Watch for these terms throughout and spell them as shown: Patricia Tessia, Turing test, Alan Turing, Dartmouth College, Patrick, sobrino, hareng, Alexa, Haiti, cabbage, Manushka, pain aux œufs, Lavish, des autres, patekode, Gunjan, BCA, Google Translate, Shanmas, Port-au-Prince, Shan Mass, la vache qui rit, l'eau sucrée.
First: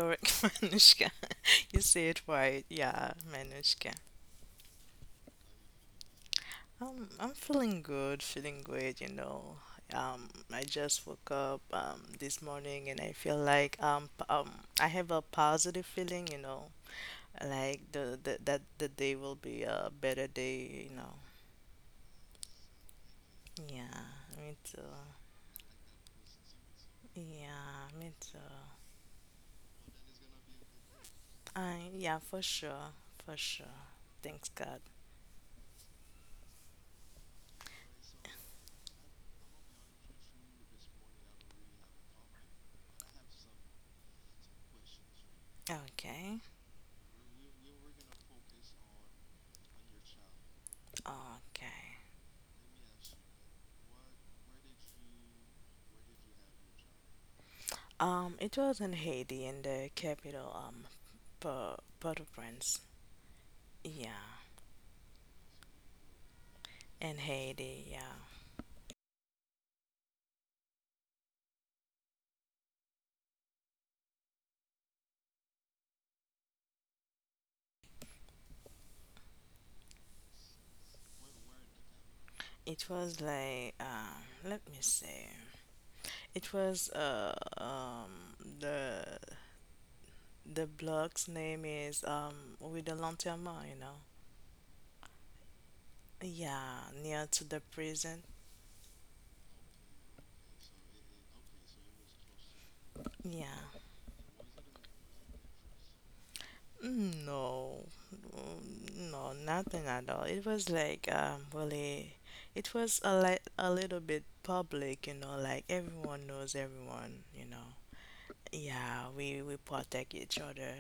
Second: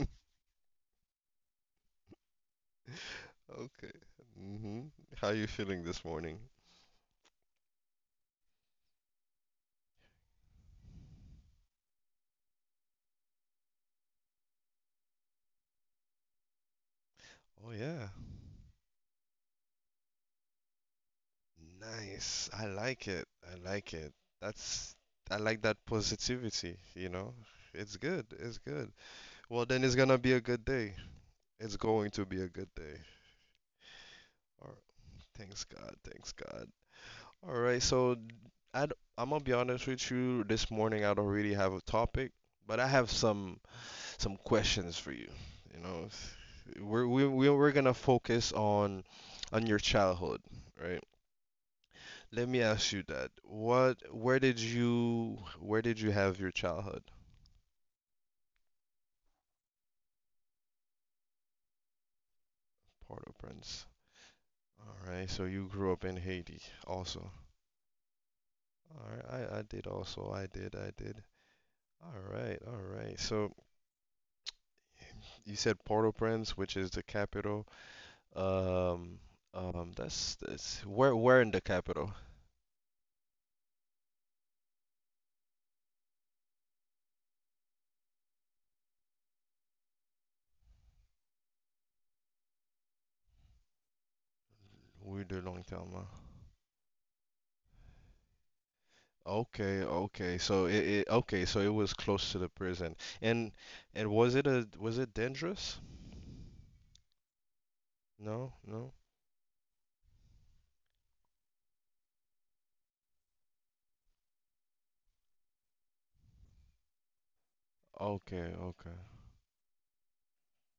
correct, Manushka. You say it right. Yeah, Okay. Manushka. hmm How you feeling this morning? I'm feeling good, feeling great, you know. I just woke up this morning, and I feel like I have a positive feeling, you know. Oh Like yeah. The day will be a better day, you know. Nice. I like it. I like Yeah, it. me too. That's I like that positivity, you know? Yeah, It's me good. too. It's good. Well, then it's gonna be a good day. It's going to For be a good sure, day. for sure. Thanks All God. right. Thanks God. Thanks God. All right. So I am gonna be honest with you. This morning I don't really have a topic, but I have some questions for you. You know, Okay, we're gonna focus on your childhood, right? okay. Let me ask you that. What, where did you have your childhood? It was in Haiti, in the capital, Port-au-Prince. Port-au-Prince. Yeah, All right, so you grew up in Haiti in also. Haiti. Yeah, All right, I did also. I did, I did. All right, all right. So you said Port-au-Prince, which is the capital. Um, that's where in the capital? it was like, let me say, it was the the block's name is, with the lanterne, you know. We do long term. Huh? Yeah, near to the prison. Okay, okay. So okay, so it was close to the prison. And Yeah. and was it dangerous? No, No, no. mm, no, nothing at all. It was like, really, it was a little bit public, you know, like everyone knows everyone, you know. Okay, Yeah, okay, we protect each other,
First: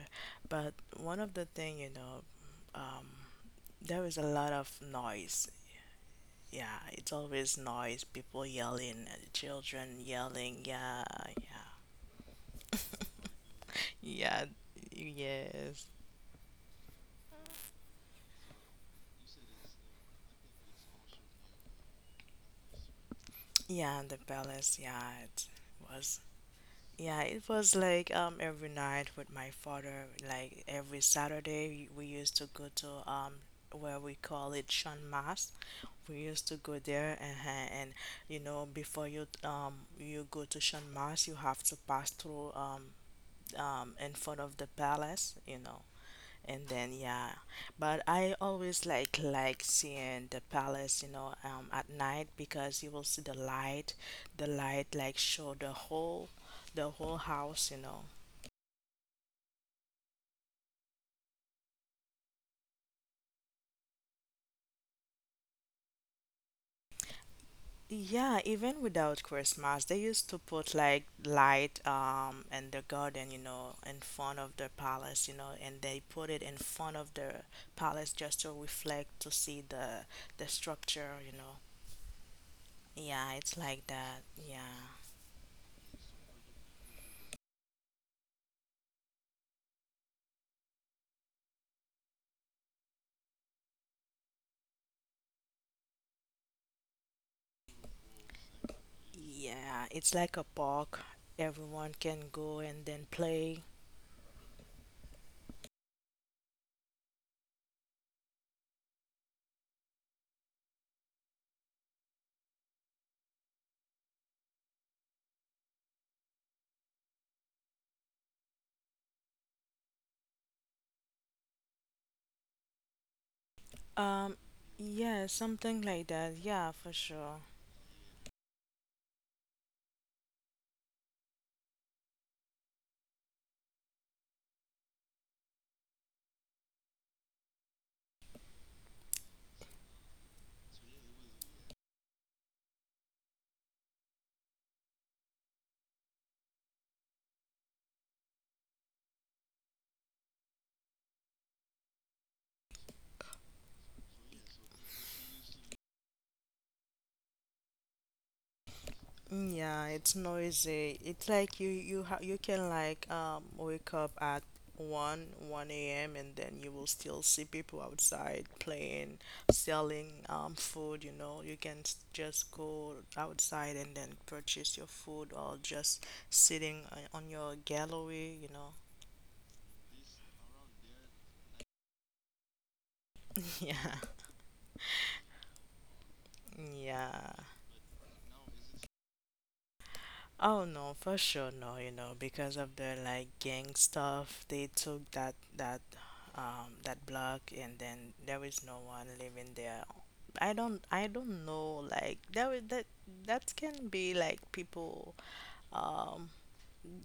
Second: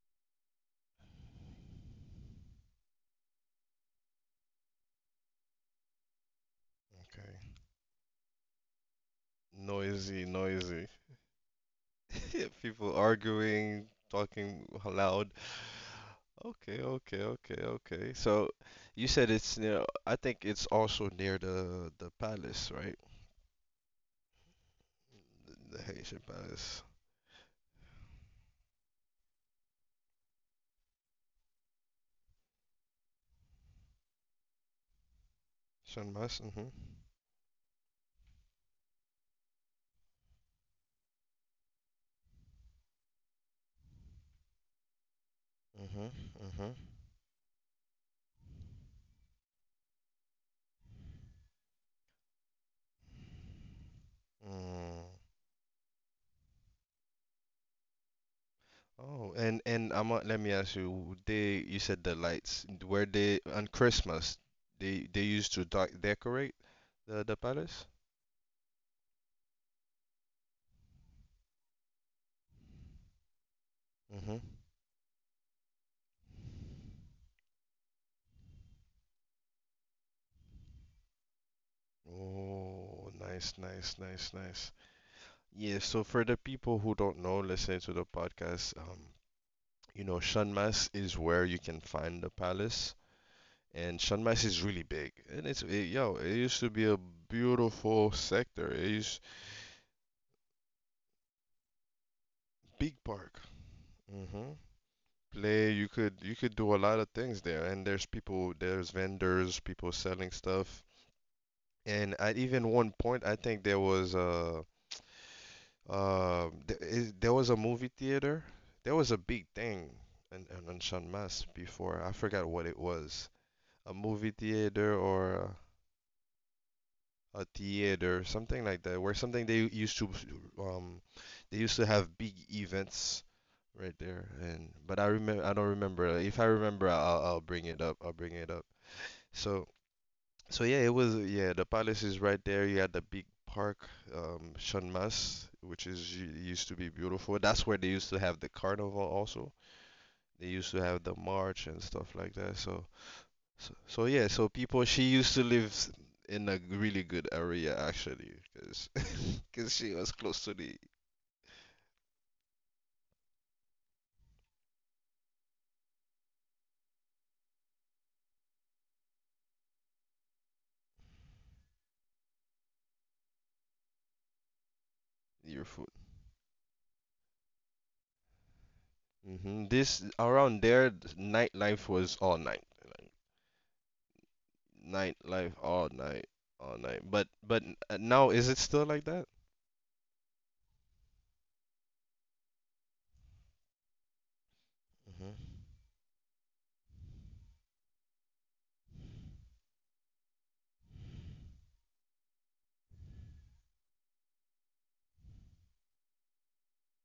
but one of the thing, you know, um, there is a lot of noise. Yeah, it's okay. always noise. People yelling, children Noisy, yelling. noisy. Yeah, yeah, People arguing, yeah, talking loud. yes. Okay, okay, okay, okay. So you said it's near, I think it's also near the palace, right? Yeah, the palace. Yeah, it The Haitian was. palace. Yeah, it was like, every night with my father, like every Saturday we used to go to, where we call it Shan Mass. Saint We Mas. used to go there, and you know, before you go to Shan Mass, you have to pass through, in front of the palace, you know, hmm and hmm then yeah. But I always like, seeing the palace, you know, at night, because you will see the light, like show the whole house, you know. Oh, and I'm let me ask you, they you said the lights, were they on Christmas? They used to decorate the palace? Yeah, even without Christmas they used to put like light, in the garden, you know, in Mm-hmm. front of the palace, you know, and they put it in front of the palace just to reflect, to see the structure, you know. Oh, Yeah, nice, it's like nice, that, nice, nice. yeah. Yeah, so for the people who don't know, listening to the podcast, Shanmas is where you can find the palace, and Shanmas is really big. And yo, it used to be a beautiful sector. It used Yeah, it's like a park. Everyone can go and big then park. play. Mm-hmm. Play, you could do a lot of things there, and there's people, there's vendors, people selling stuff. And at even one point, I think there was a movie theater. There was a big thing in San Mas before. I forgot what it was. A movie Um, theater yeah, or something like that. Yeah, for sure. a theater, something like that, where something um they used to have big events right there. And but I don't remember. If I remember, I'll bring it up. I'll bring it up. So so, yeah, it was, yeah. The palace is right there. You had the big park, Shanmas, which is used to be beautiful. That's where they used to have the carnival also. They used to have the march and stuff like that. So so, so yeah. So people, she used to live in a really good area, actually, because Yeah, she was it's close to the noisy. It's like you can like, wake up at 1 a.m., and then you will still see people outside playing, selling, food, you know. You can, just go outside and then purchase your food, or near food. just sitting, on your gallery, you know. This around there, nightlife was all night, like, Yeah. nightlife all night, all night. But Yeah. but now is it still like that? Oh no, for sure no, you know, because of the like gang stuff, they took Mm-hmm. That block, and then there was no one living there. I don't know, like that was that can be like people, um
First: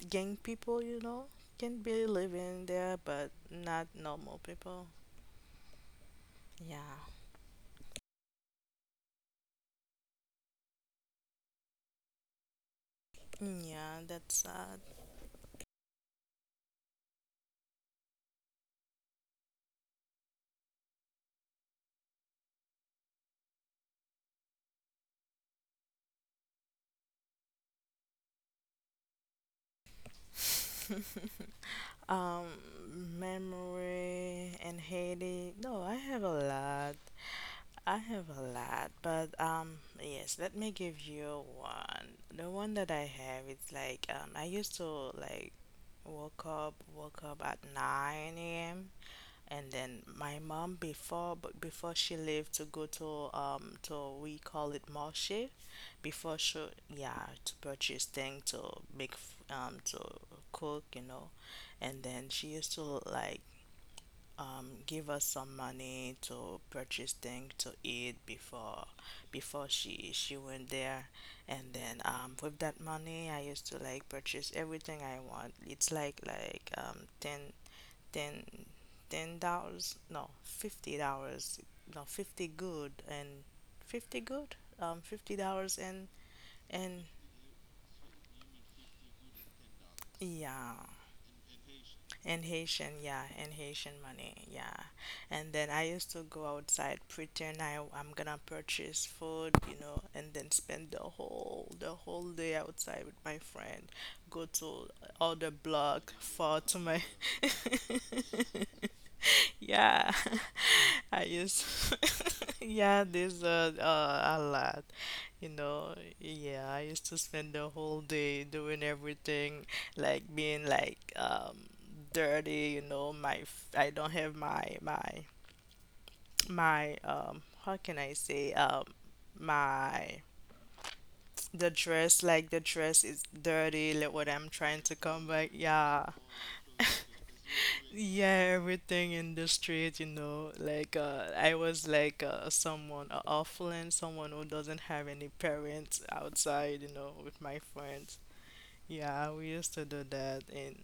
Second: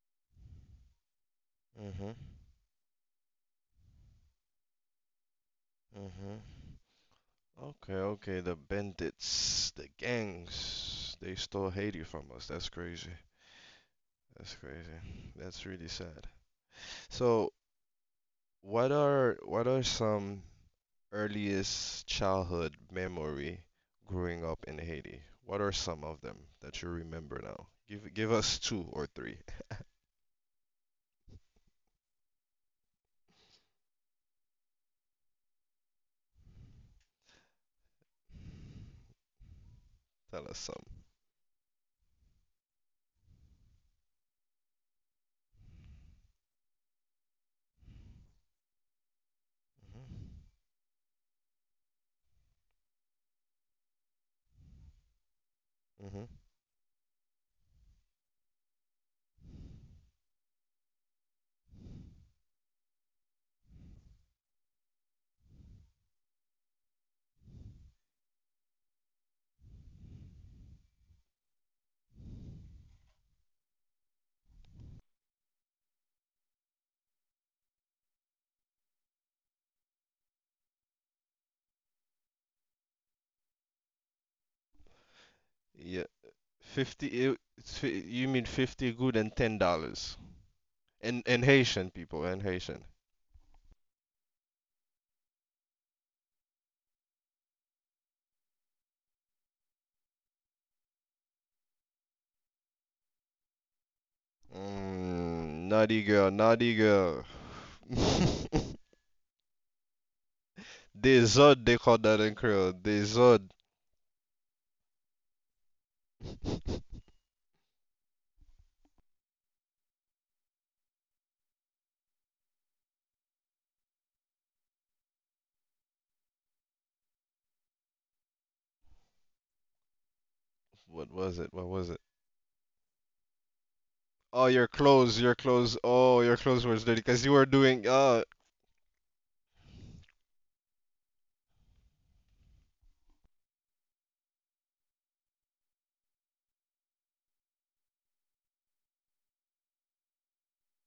gang people, you know, can be Mm-hmm. living there, but not normal people. Mm-hmm. Yeah. Okay, okay. The bandits, the gangs, they stole Haiti from us. That's crazy. Mm, yeah, that's That's sad. crazy. That's really sad. So, what are some earliest childhood memory growing up in Haiti? What are some of them that you remember now? Give us two or three. Um, memory and Haiti. No, I have a lot. I have a lot, but, yes, Tell let us me some. give you one. The one that I have, it's like, I used to like woke up at 9 a.m. And then my mom, before she left to go to, we call it marché, Mm-hmm. before she yeah, to purchase things to make f- um to cook, you know. And then she used to like, give us some money to purchase things to eat before she went there, and then, with that money I used to like purchase everything I want. It's ten ten ten dollars, no $50, no 50 good, and 50 good, $50. Yeah. And 50, you mean 50 good and $10. yeah. And Haitian people In and Haitian. Haitian, yeah, in Haitian money, yeah. And then I used to go outside, pretend I'm gonna purchase food, you know, and then spend the whole day outside with my friend. Go to other Naughty block, girl, fall naughty to my, girl. yeah. I Des autres, used, they call that in Creole. yeah, Des there's, autres. A lot, you know. Yeah, I used to spend the whole day doing everything, like being like, dirty, you know. I don't have my, how can I say, my, What was it? What the was it? dress, like the dress is dirty, like what Oh, I'm your trying to clothes, come your back, clothes. yeah. Oh, your clothes were dirty because you were doing. Yeah, everything in the street, you know. Like, I was like, someone, orphan, someone who doesn't have any parents outside, you know, with my friends. Yeah, we used to do that. And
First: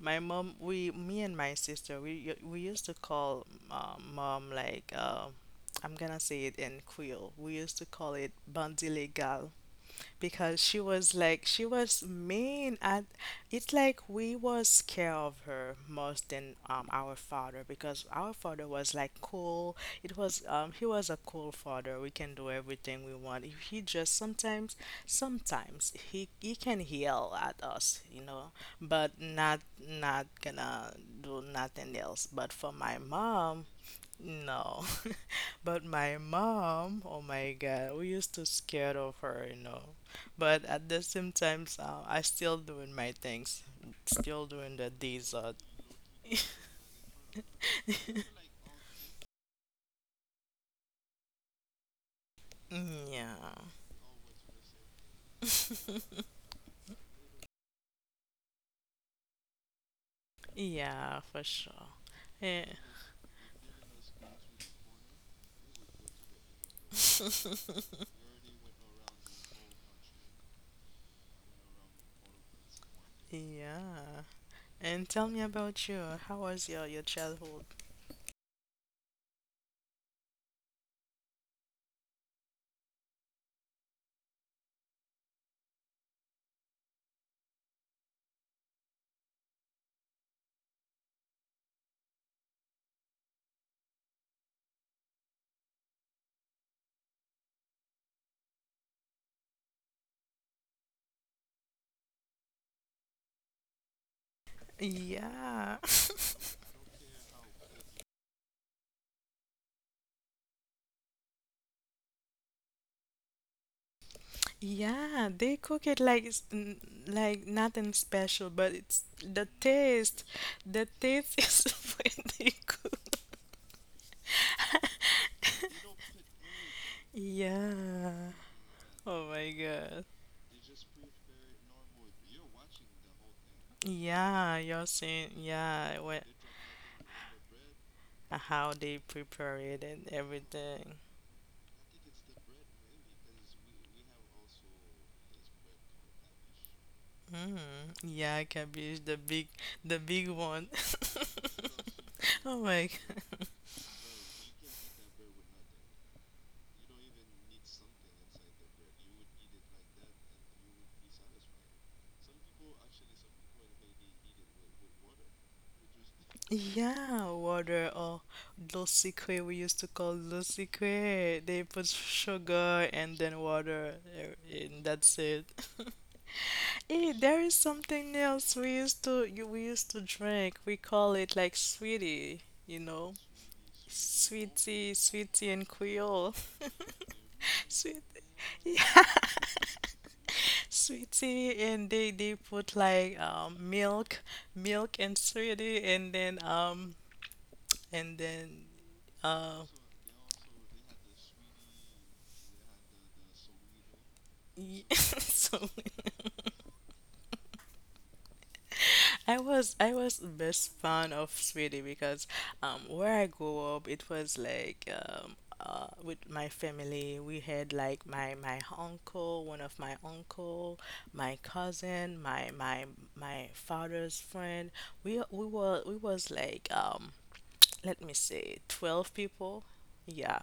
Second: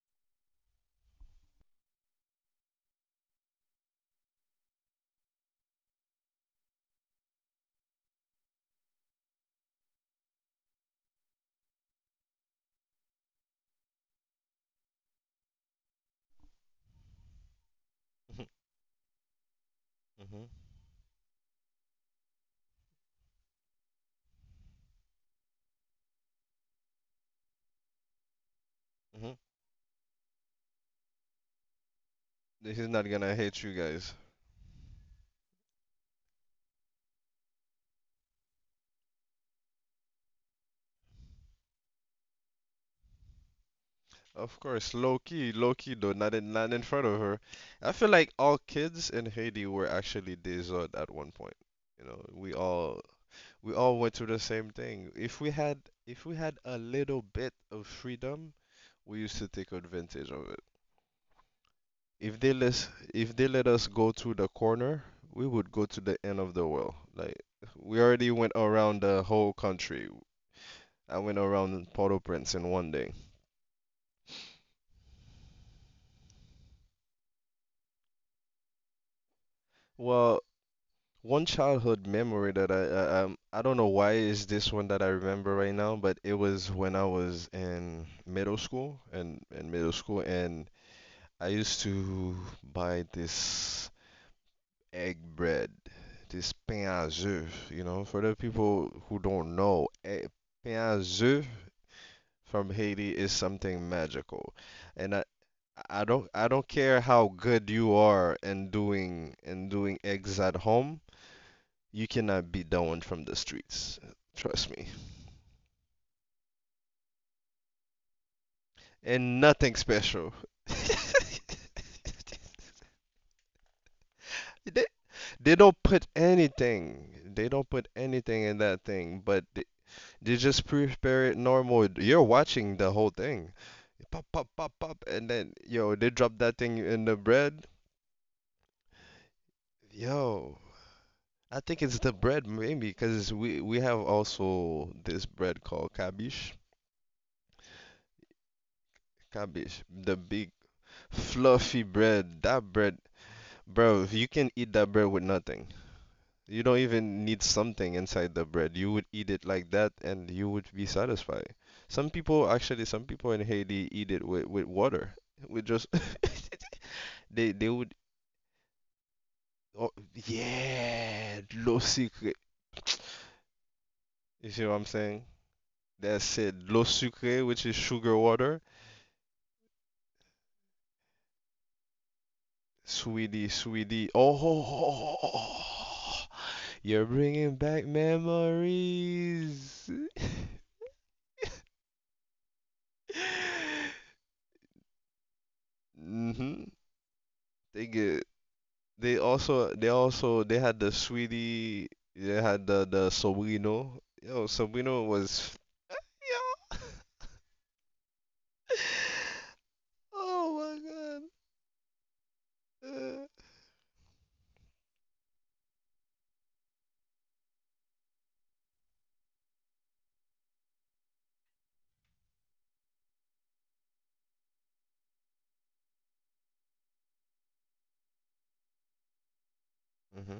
my mom, me and my sister, we used to call, mom, like, I'm gonna say it in Creole. We used to call it bandit legal, because she was she was mean. And it's like we was scared of her most than, our father, because our father was like cool. It was, hmm he was a cool father, we can do everything we want. He, just sometimes, he can yell at us, you know, but hmm not, not gonna do nothing else. But for This is my not gonna hate mom, you guys. no. But my mom, oh my God, we used to scared of her, you know. But at the same time, I still doing my things, still Of doing the course, dessert. low key though, not in front of her. I feel like all kids in Haiti were actually des autres at one point. You know, Yeah. we all went through the same thing. If we had a little bit of freedom, we used to take advantage of it. Yeah, for sure. If they Yeah. let if they let us go to the corner, we would go to the end of the world. Like we already went around the whole country. I went around Port-au-Prince in one day. Yeah. And tell me about you. How was your childhood? Well, one childhood memory that I I don't know why is this one that I remember right now, but it was when I was in middle school and in middle school and I used to buy this egg bread, this pain aux œufs. You know, for the people who don't know, eh, pain aux œufs from Haiti is something magical. And Yeah. I don't care how good you are in doing eggs at home. You cannot beat that one from the streets. Trust me. Yeah, they cook it like it's, like nothing special, but it's And the nothing taste. special. The taste is when they cook. They, they don't put anything. They don't put Yeah. anything in that thing, Oh but my God. they just prepare it normal. You're watching the whole thing. Pop, pop, Yeah, pop, you're pop. And saying then, yo, yeah, they when drop that thing in the bread. how they prepare it and Yo, everything. I think it's the bread, maybe, because we have also this bread called cabbage. Mm. Yeah, cabbage, Cabbage, the the big big one. fluffy bread. Oh That my bread, God. bro, you can eat that bread with nothing. You don't even need something inside the bread. You would eat it like that and you would be satisfied. Some people, actually, some people in Haiti eat it with, water, with just. Yeah, They water, would. or dulce que, we used to Oh call dulce que. yeah, They low put secret. sugar and then water, You eh, see what and I'm that's saying? it. That's it. L'eau Eh, there sucrée, is which is something sugar else water. we used to, you we used to drink. We call it like sweetie, you know. Sweetie, sweetie. Oh, ho, ho, Sweetie, ho, ho, sweetie and ho. Creole, You're bringing back sweet, yeah, memories. sweetie. And they put like, milk, and sweetie, and then, hmm They and get. then They uh also. They also. They had the sweetie. They had the sobrino. Yo, sobrino was. so Yo. I was the best Oh fan my god. of Sweetie, because, where I grew up it was like, with my family we had like, my uncle, one of my uncle, my cousin, my father's friend. We was like, let me say, 12 people. Uh, Yeah, hmm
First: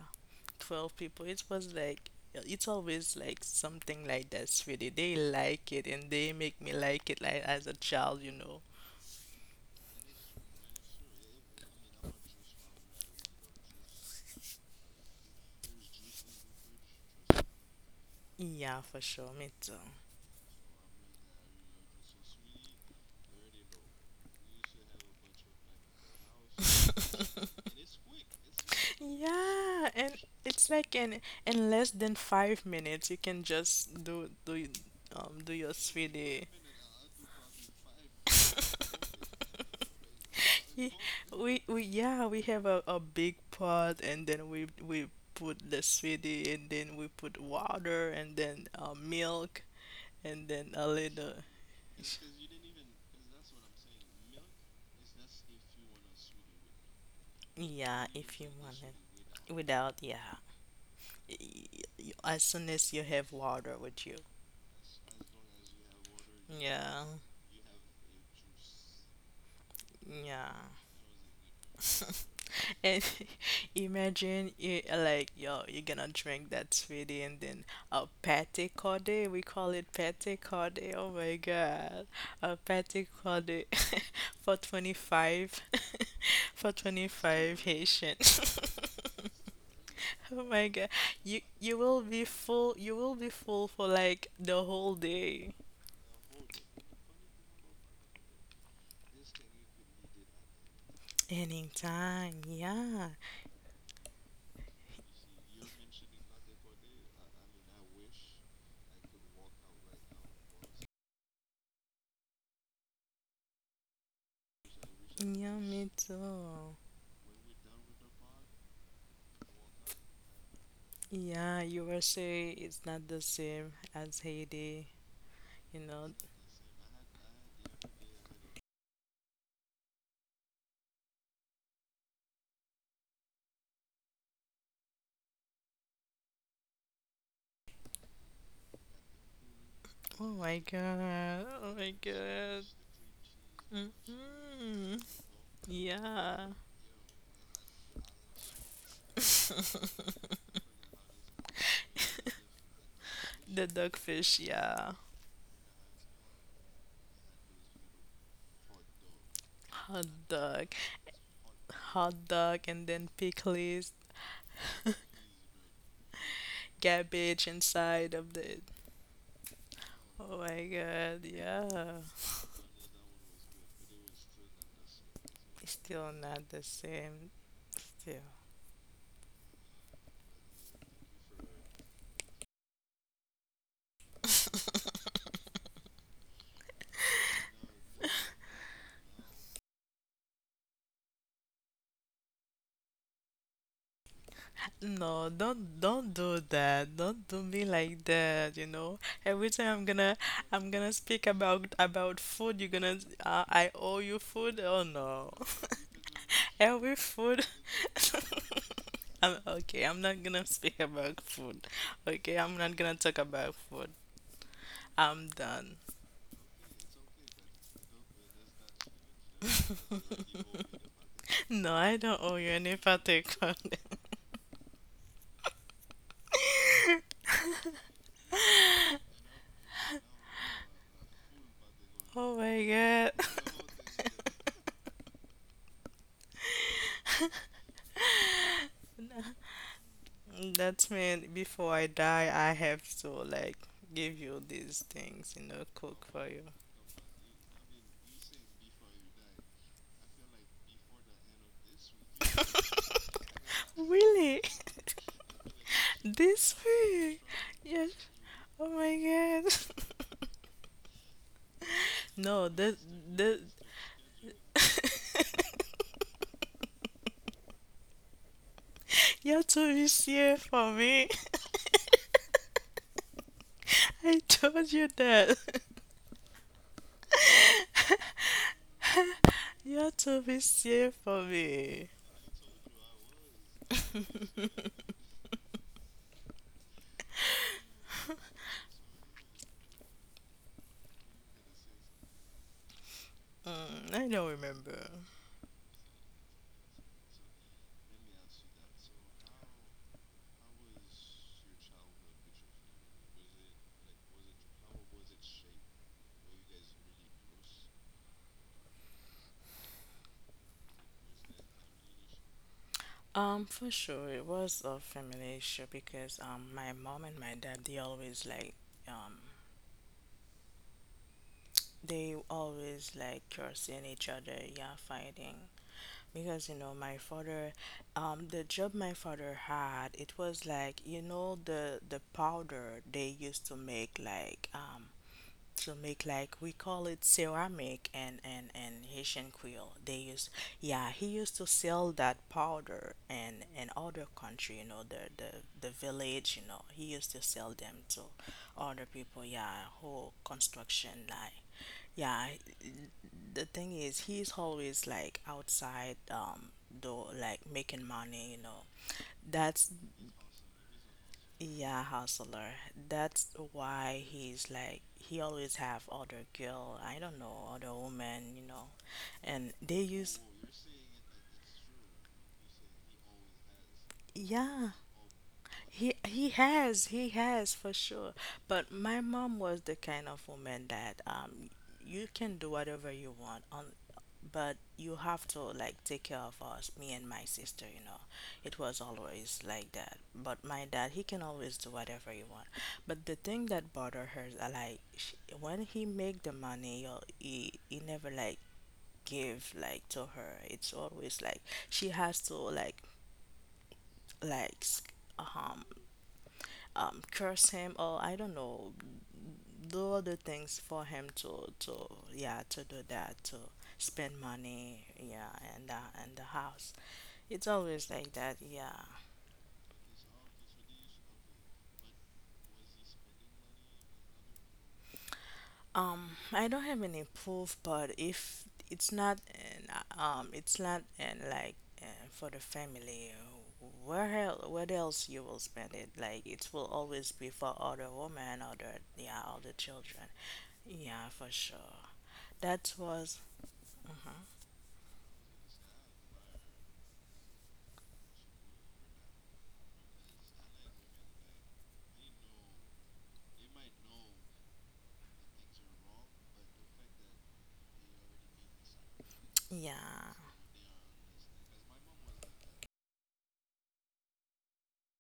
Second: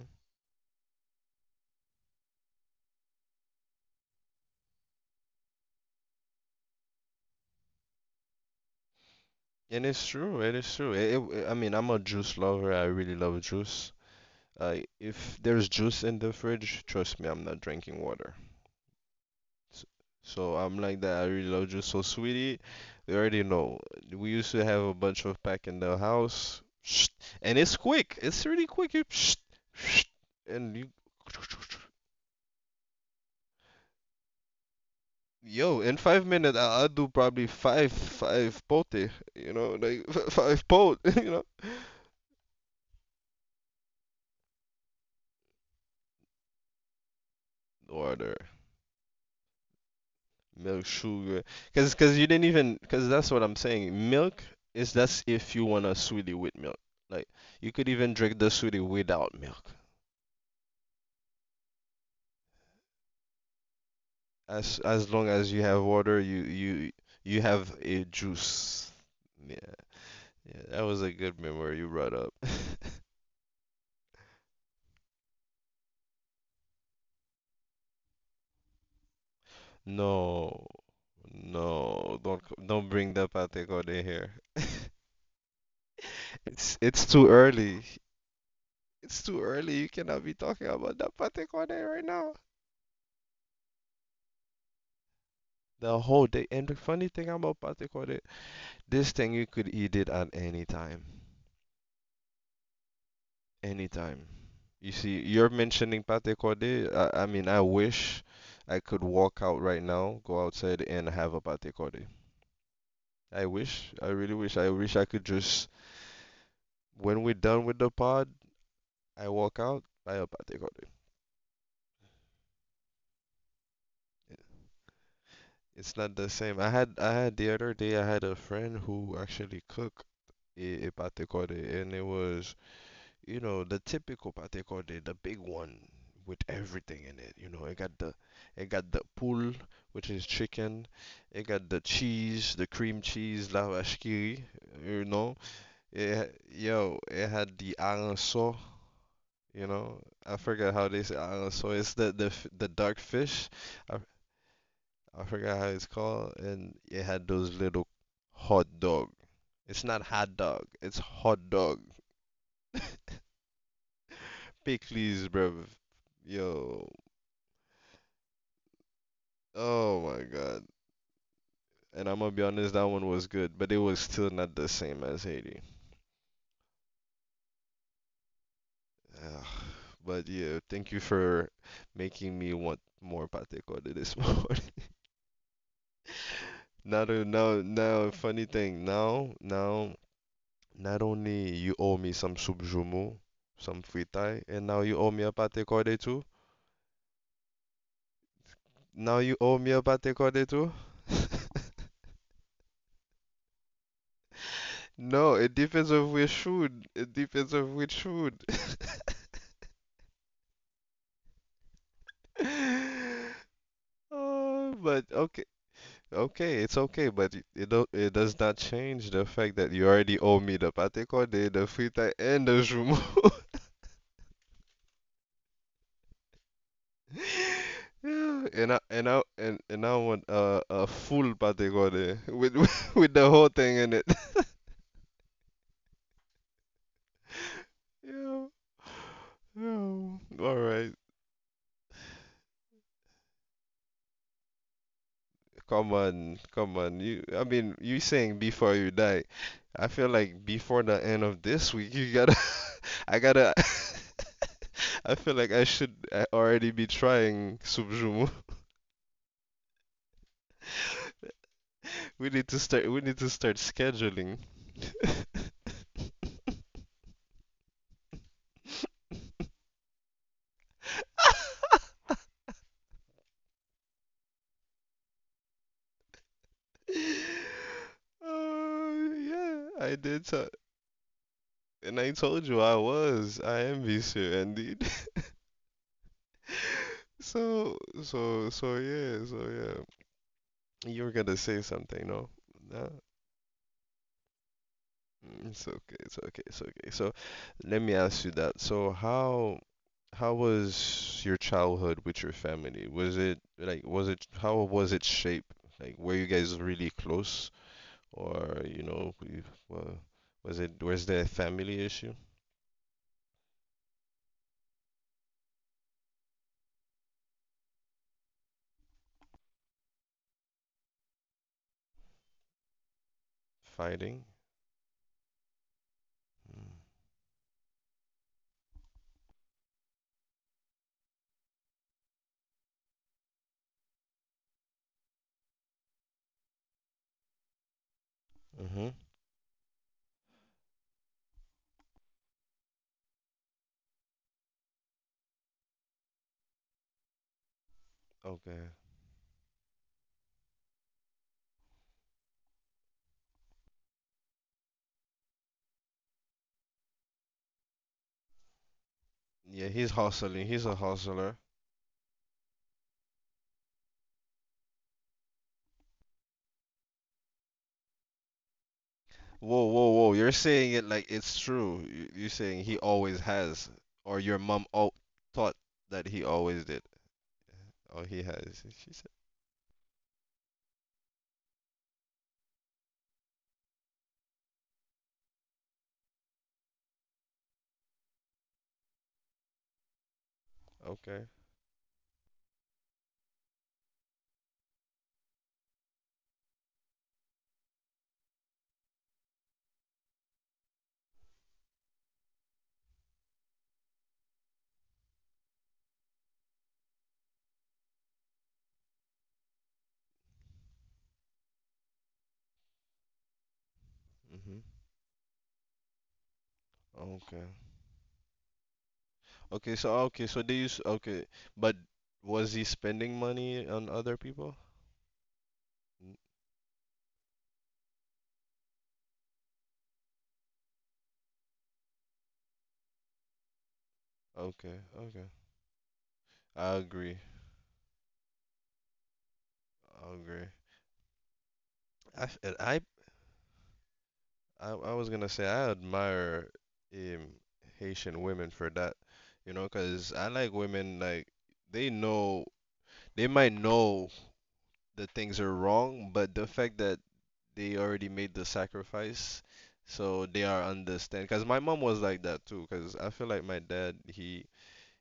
12 people. It was like it's always like something like that, sweetie. They like it, and they make me like it, like as a child, you know. And it's true. It is true. I mean, I'm a juice lover. I really love juice. If there's juice in the fridge, trust me, I'm not drinking water. Yeah, for sure, me too. S- So I'm like that. I really love juice. So, sweetie, you already know. We used to have a bunch of pack in the house, and it's quick. It's really quick. You, Yeah, and it's and you, like in less than 5 minutes you can just do your yo, in five sweetie. minutes, I'll do probably five, pote. You know, like five Ye- pot. You know. we, yeah, we have a big pot, and then we put the sweetie, and then we put water, Order, and then, milk, and then milk, a little. sugar, because you didn't even, because that's what I'm saying. Milk is, that's, if you want a sweetie with milk. Like, you could Yeah, even drink if you the sweetie want without it. milk. Without, yeah. As soon as you have water with you. As long as you have water, Yeah, you have a juice. Yeah, yeah. yeah, that was a good memory you brought up. And imagine you like, yo, you're gonna drink that sweetie, and then a pate corde, we call it pate No, corde. Oh my god. no, A don't pate bring the corde pate corde here. for 25 for It's too 25 early. Haitian. It's too early. You cannot be Oh talking my God. about the You pate corde you will right be now, full. You will be full for like the whole day. the whole day. And the funny thing about patekode, this thing you could eat it at any time, Anytime, yeah. anytime. You see, you're mentioning patekode. I mean, I wish I could walk out right now, go outside and have a patekode. I wish, I really wish I could Yeah, just me too. when we're done with the pod, I walk out, buy a patekode. Yeah, USA is not the same as Haiti, you It's know. not the same. I had the other day I had a friend who actually cooked a patekode, and it was. You know, the typical pate corde, the big one with everything in it. You know, it got the pool, which Oh is my chicken. God. It got Oh the my cheese, God. the cream cheese, la vache qui rit, Hmm. you know. Yeah. Yo, it had the hareng, you know. I forget how they say hareng. It's the the dark fish. The I dogfish, yeah. I forgot how it's called, and it had those little hot dog. It's not Hot hot dog. dog. It's hot dog. Hot dog and then pickles. Pickles, bruv. Yo. Garbage inside of the. Oh my Oh god. my god, yeah. And I'm gonna be honest, that one was good, but it was still not the same as Haiti. It's still not the same. Ugh, but yeah, thank you for making me want more pate corde this morning. Still. Now, funny thing. Now, now, not only you owe me some subjumu, some fritai, and now you owe me No, a pate don't corde don't too. do that. Don't do me like that, you know. Now you Every owe time, me a pate corde I'm too. gonna speak about food, you're gonna, I owe you food. Oh no. No, it depends on which food. Every It food. depends on which food. I'm, okay, I'm not gonna speak about food. Okay, I'm not gonna talk about food. But I'm okay, done. okay, it's okay, but it, don't, it does not change the fact that you already owe me the patekode, the No, I frita, don't owe and you the any jumeau. particular. Yeah, and I want a full patekode Oh with my with the god. whole thing in it. Yeah, yeah. All right, That means before I die, I have to like give you these things, you know, come cook for on, you. come on. I mean, you saying before you die. I feel like before the end of this week, you gotta, I gotta, Really? I feel like I should This already be way? trying. Yes. Oh my god. We need No, to this, start we need to this. start scheduling. You have to be safe for me. I told you that. Oh, You yeah, I have did to be so safe for me. and I told you I was. I am VC indeed. So yeah, so yeah. You were gonna say something, no? No. Mm, I don't remember. It's okay, it's okay, it's okay. So let me ask you that. So how was your childhood with your family? Was it like was it how was it shaped? Like were you guys really close, or wa- was there a family issue? For sure, it was a family issue, because, my mom and my dad, they always like, um, they always like cursing each Fighting? other, yeah, fighting. Because you know, my father, the job my father had, it was like, you know, the powder they used to make like, to make like, we call it ceramic, Mm-hmm. and Haitian quill. They use, yeah, he used to sell that powder and in other country, you know, the village, you know. He used to sell them to Okay. other people, yeah, whole construction like, yeah, the thing is, he's always like outside, though like making money, you know. Yeah, That's, he's hustling. He's a hustler. yeah, hustler. That's why he's like he always have other girl, I don't know, other woman, you know. And Whoa, they whoa, whoa. use You're saying it like it's true. You're saying he always has, or your mom yeah, all thought he that he he always did, has, he has for or sure. he has. But She my said. mom was the kind of woman that you can do whatever you want on, but you have to like take care of us, me and my sister, you know. It was always like that. But my dad, he Okay. can always do whatever he want. But the thing that bothered her is like when he make the money, yo, he never like give like to her. It's always like she has to like like s- um curse him or I don't know, do other things for him to, yeah, to do that to spend Mm-hmm. money, yeah, and and the house, Okay. it's always like that, yeah. Okay, so okay, so they use, okay, but was he spending money on other people? N- I don't have any proof, but if it's not an, it's not an, like, for the family, where Okay, else you okay. will spend it? Like, it will I always agree. be for other women, other, yeah, other children, I agree. yeah, for sure. And That I was I, I was gonna say I admire, um Haitian women for that, you know, 'cause I like women like, they know they might know that things are wrong, but the fact that they already made the sacrifice, yeah. so they are understand. 'Cause my mom was like that too. 'Cause I feel like my dad, he,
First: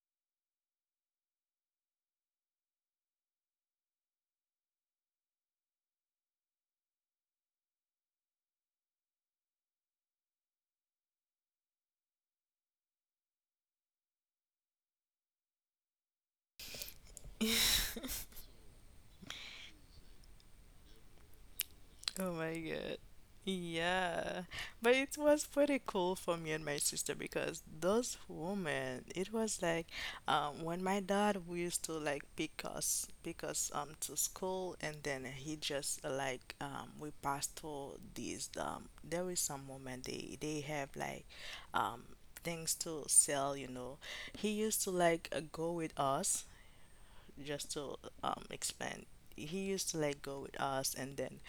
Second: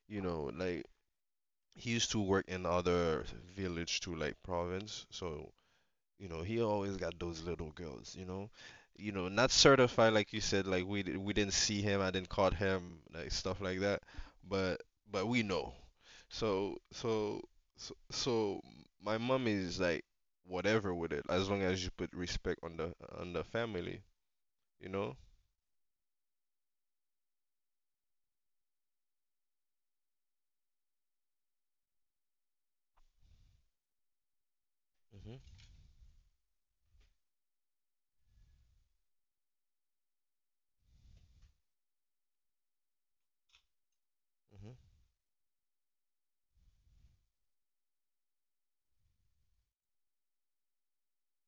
you know, like, he used to work in other village, to like province, so you know he always got those little girls, you know, you know, not certified, like you said, like we didn't see him, I didn't caught him, like stuff like that, but but we know, so so so, so my mom is like whatever with it, as long as you put Oh my respect on the God. Family Yeah. you But know. it was pretty cool for me and my sister because those women, it was like when my dad, we used to like pick us to school, and then Hmm. he just like, we passed through these, there is some women, they have like um things to sell, you know. He Hmm. used to like go with us just to explain. He used to like go with us, and then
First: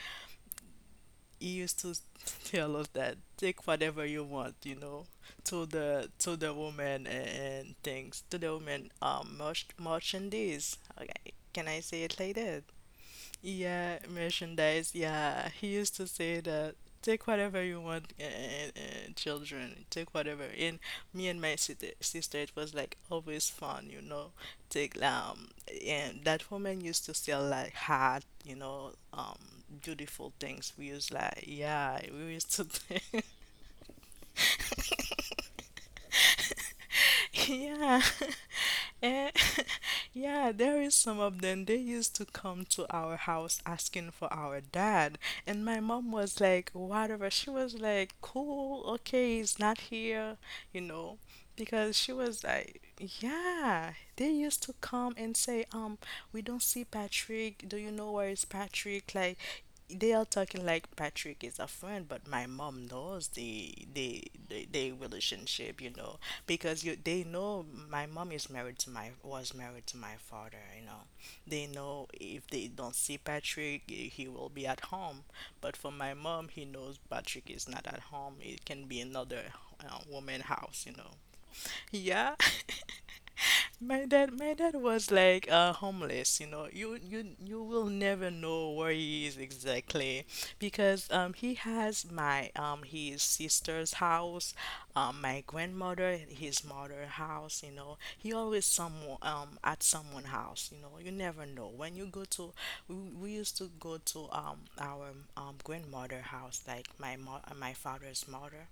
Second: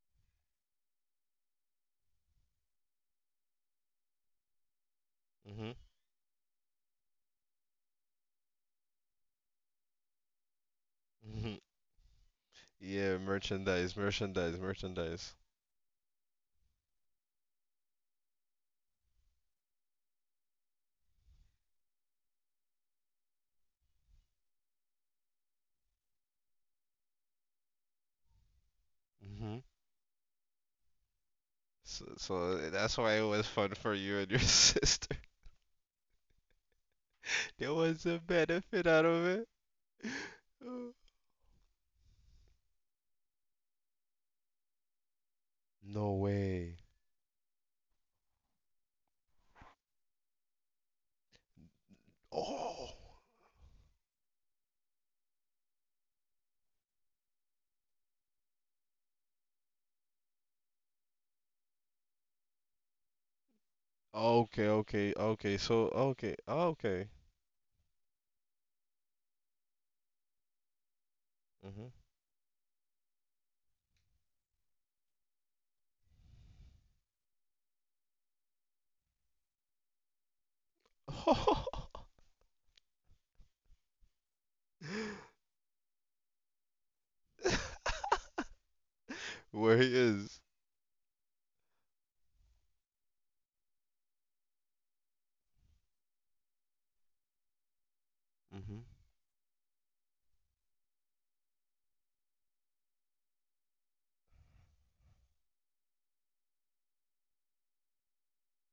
he used to tell us that take whatever you want, you know, to Hmm. the woman, and things to the woman, merchandise. Okay, Hmm. can I say it like that? Yeah, merchandise, Yeah, merchandise, merchandise. merchandise. Yeah, he used to say that take whatever you want, children, take whatever. And me and my sister, it was like always fun, you know. Take and that woman used to sell like hat, you know, beautiful things. We used like yeah, So, we used so to. that's why it was fun for you and your sister. There Yeah. was a benefit out of Eh, it. yeah, there is some of them. They used to come to our house asking for our dad. And my No mom was like, way. whatever. She was like, cool, okay, he's not here, you know, because she was like, Oh. yeah, they used to come and say, we don't see Patrick. Do you know where is Patrick? Like, they are talking like Patrick is a friend, but my mom knows Okay, the okay, okay. relationship, So, you know, okay, because you okay. they know my mom is married to my was married to my father, you know. They Mm-hmm. know if they don't see Patrick, he will be at home. But for my mom, he knows Patrick is not at home. It can be another woman house, you know. Yeah. My dad was like homeless. You know, you will never know where he is Where he exactly, is. because he has my his sister's house, my grandmother, his mother house. You know, he always Mm-hmm. someone at someone house. You know, you never know when you go to. We used to go to our grandmother house, like my my father's mother.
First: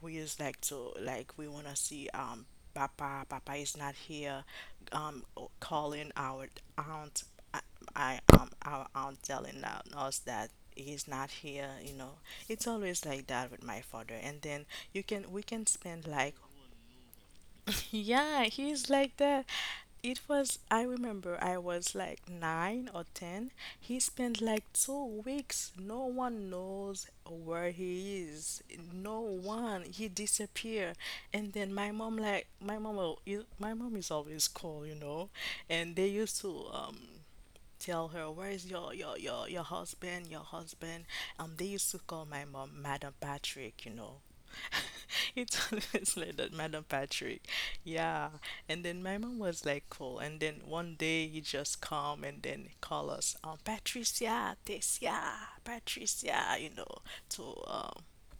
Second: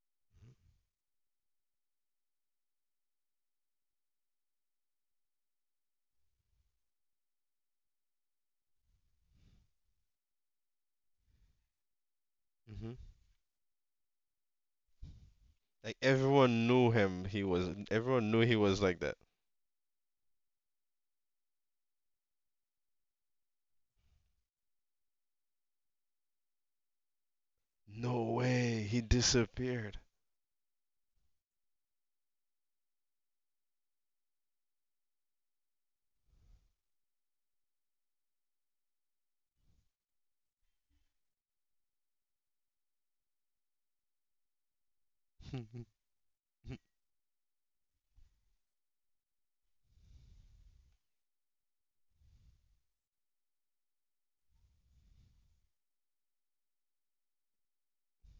We is like to like we want to see, papa, papa is not here. um Calling our aunt, i, I, our aunt telling us that he's not here, you know. It's Mm-hmm. always like that with my father. And then you can, we can Like spend like everyone knew him. He was. Everyone knew yeah, he was he's like like that. that. It was, I remember I was like 9 or 10. He spent like 2 weeks. No one knows where he No is. way. He No one. disappeared. He disappeared. And then my mom like my mom will, my mom is always cool, you know. And they used to tell her, where's your husband, your husband? They used to call my mom Madam Patrick, you know. It's always like that, Madam Patrick, yeah. And then my mom was like cool, and then one day he just come and then call us, Patricia, Tessia, Patricia, you know, to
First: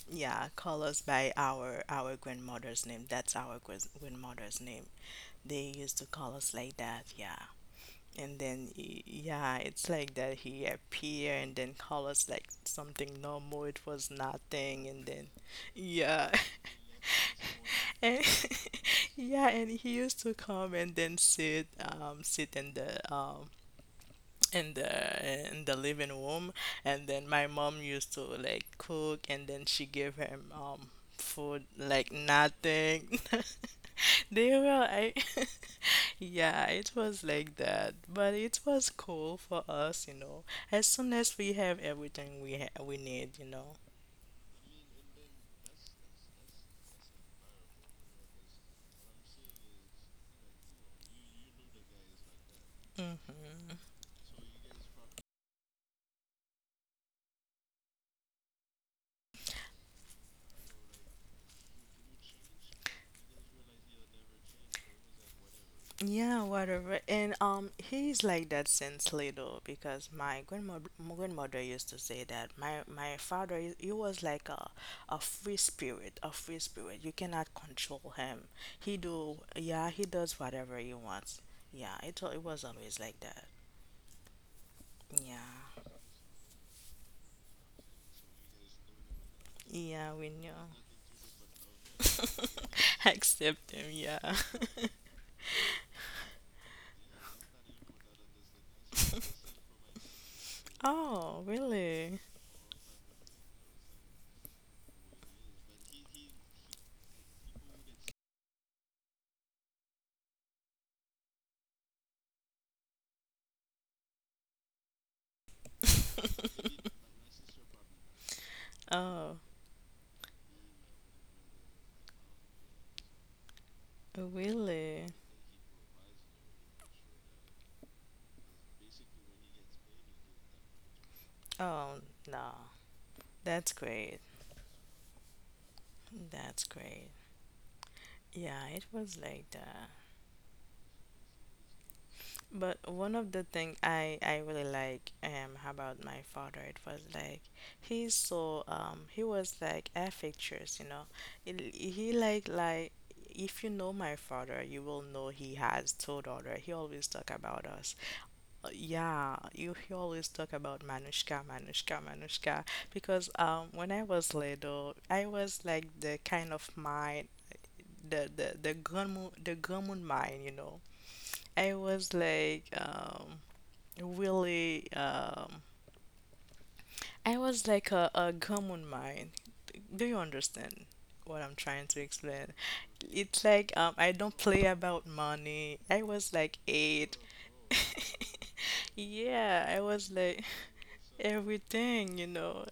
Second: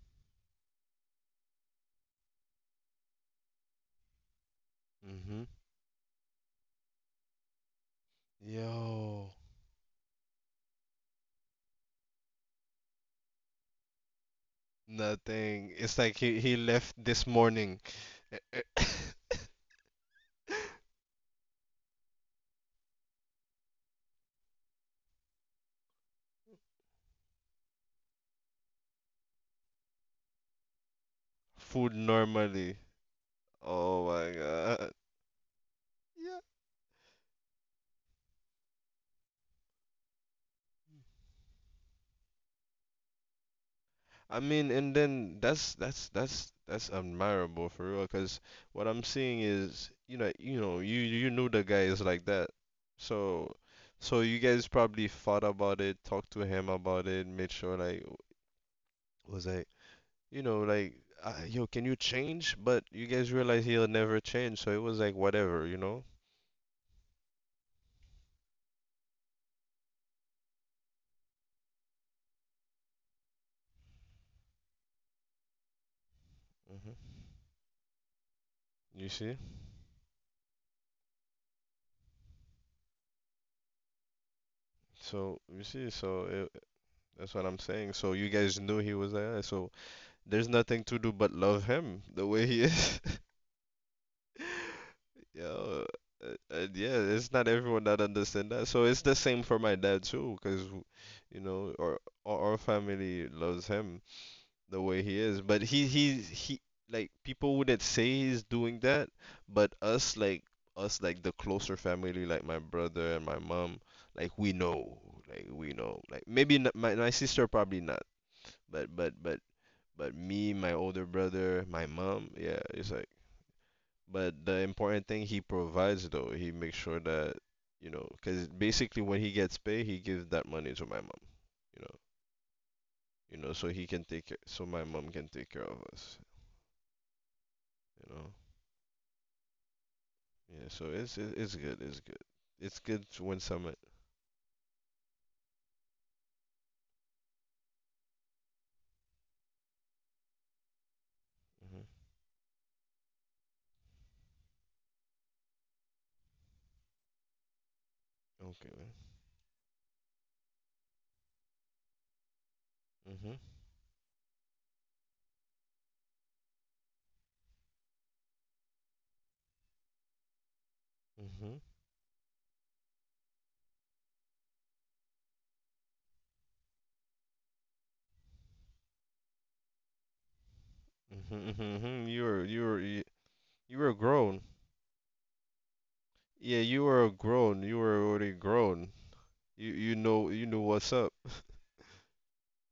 yeah, call us by our grandmother's name. That's our grandmother's name. Mm-hmm. They used to call us like that, yeah. And then, Yo. yeah, it's like that, he appear and then call us like something normal. It was nothing. And then, Nothing. It's like yeah, he left this morning. and yeah, and he used to come and then sit, sit in the in the living room. And then my mom used to like cook, and then she gave him food Food like normally. nothing. Oh my They were god. I Yeah. Yeah, it was like that, but it was cool for us, you know. As soon as we have everything we ha we need, you know. I mean, and then that's admirable for real. 'Cause what I'm seeing is, you know, you knew the guy is like that. So, Hmm. so you guys probably thought about it, talked to him about it, made sure, like was like, you know, like, yo, can you change? But you guys realize he'll never change. So it was like whatever, you know. Yeah, whatever. And he's like that since little, because my grandmother used to say that my father, he was like a free spirit, a free Hmm. spirit. You cannot control him. He You see? do, yeah, he does whatever he wants. Yeah, it was always like that. So you Yeah, see, so it, that's what I'm saying. So you guys knew he was there. So yeah, we there's knew. nothing to do but love him the way he is. Accept them, yeah. Yo, uh, uh, yeah, it's not everyone that understand that. So it's the same for my dad too, because you Oh, know, our really? Family loves him the way he is. But he like, people wouldn't say he's doing that, but us like the closer family, like my brother and my mom, like we know, like maybe not, my sister probably not, but Oh, me, my older brother, my mom, yeah, it's like. But the important really? thing, he provides though, he makes sure that, you know, because basically when he gets paid, he gives that money to my mom, you know, Oh, no. So That's he can great. take care, so my mom can take care of us, That's great. you know. Yeah, it was like that. Yeah, so it's it's good. It's good. It's But good one to of win the summit. things I really like about my father, it was like he's so he was like affectuous, you know. Hmm. He, he like if you know my father, you will know he has two daughter. He always talk about us. Okay, man. Yeah, you, he always talk about Manushka, Manushka, Manushka. Because Mhm. When I was little, I was like the kind of mind, the grandma mind, you know. Mhm. I was like really I was like a grandma mind. Do you understand what Mhm. I'm Mhm. trying to Mhm. You were explain? you were you, It's you like were I don't grown. play about money. I was like Yeah, you were 8. grown. You were already grown. Yeah, You I you was know like you know what's up. everything, you know.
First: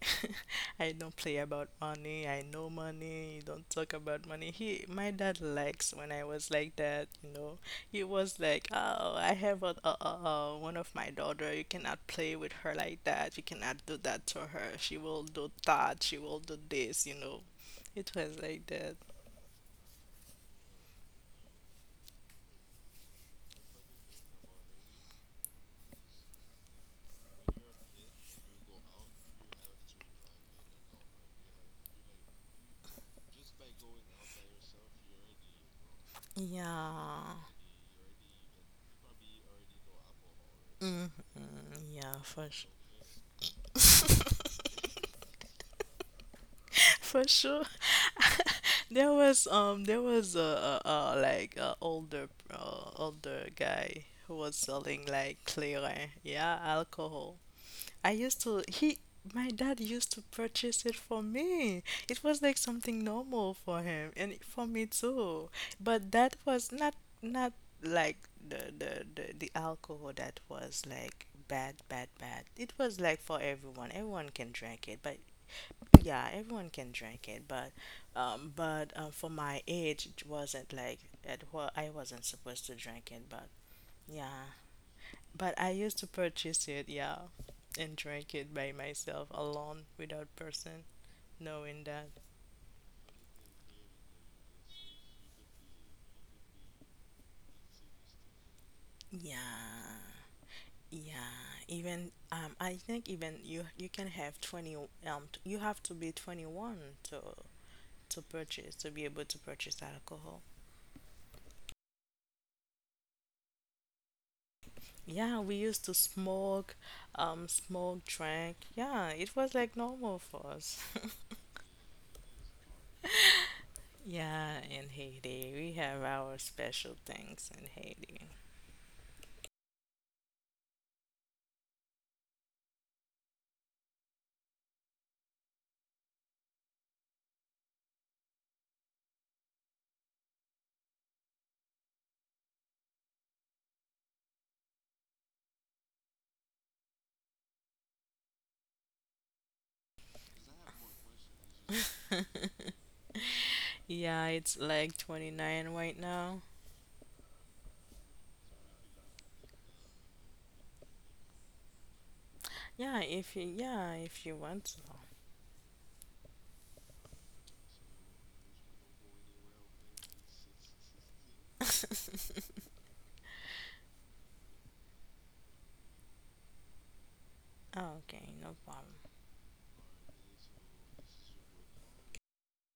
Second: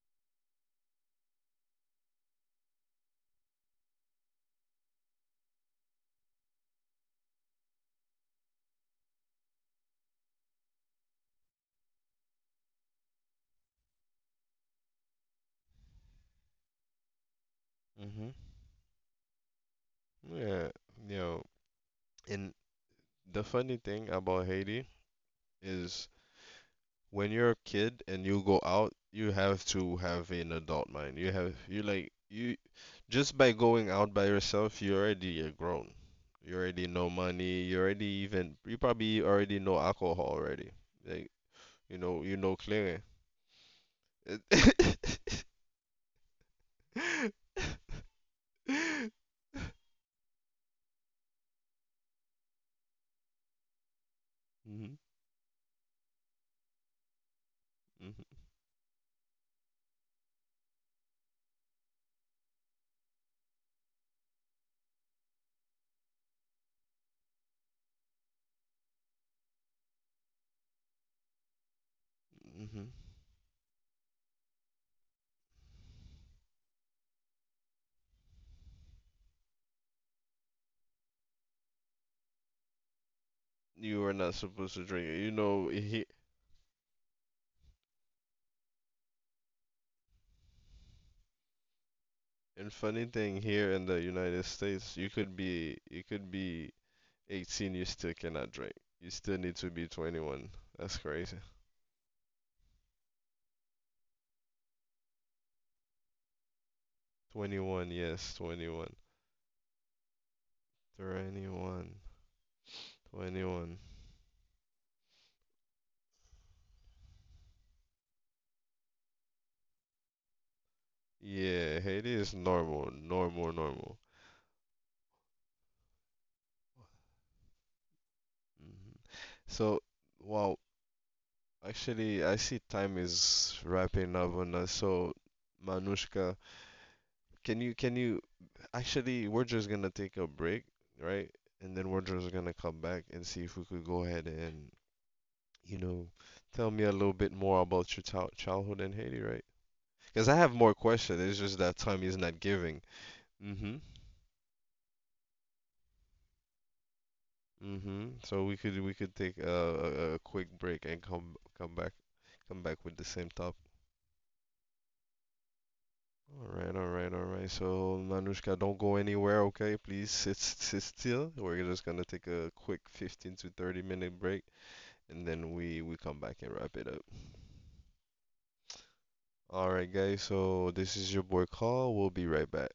I don't play about money. I know money. You don't talk about money. He, my dad likes when I was like that, you know. He was like, "Oh, I have a one of my daughter. You cannot play with her like that. You cannot do that to her. She will do that. She will do this, you know." It Mhm. was like that. Yeah. You know, and the funny thing about Haiti is, when you're a kid and you go out, you have to have an adult mind. You have you like you just by going out by yourself, you already are grown. You already know Yeah. money. You already, even you probably already know alcohol already. Hmm. Like you Yeah, know you for know sure. clearing. For sure. There was a like a older older guy who was Hmm. selling like clearing, yeah, alcohol. I used to he, my dad used to purchase it for me. It was like something normal for him and for me too. But that was not not like the alcohol that was like bad bad bad. It Hmm. was like for everyone. Everyone can drink it, but yeah, everyone can drink it, but for my age, it wasn't like it wa I wasn't supposed to drink it, but You were not yeah, supposed to drink it. You but know, I used he, to purchase it, yeah, and drink it by myself alone without person knowing that. and funny thing, here in the United States, you could be, 18, you still cannot drink. You still need to be Yeah, 21. That's yeah. crazy. Even I think even you you can have 20 you have to be 21 to 21, yes, purchase, to 21. be able to purchase alcohol. 21, 21. Yeah, we used to smoke, smoke, drink. Yeah, it was like normal for us. Yeah, Haiti is normal, normal, normal. Yeah, in Haiti, we have our special things in Haiti. Hmm. So, wow, actually, I see time is wrapping up on us. So, Manushka, can you, actually, we're just gonna take a break, right? And then we're just gonna come back and see if we could go ahead and, you know, tell me a little bit more about your childhood in Haiti, right? Because I have more questions. It's just that time is not giving. Mm-hmm. Yeah, it's like 29 right now. Mm-hmm. So we could, take a quick break and come back with the same topic. Yeah, if you want to. All right, all right, all right. So Manushka, don't go anywhere, okay? Please sit still. We're just gonna take a quick 15 to 30 minute break, and then we come back and wrap it up. Oh, okay, no problem. All right, guys. So this is your boy Carl. We'll be right back.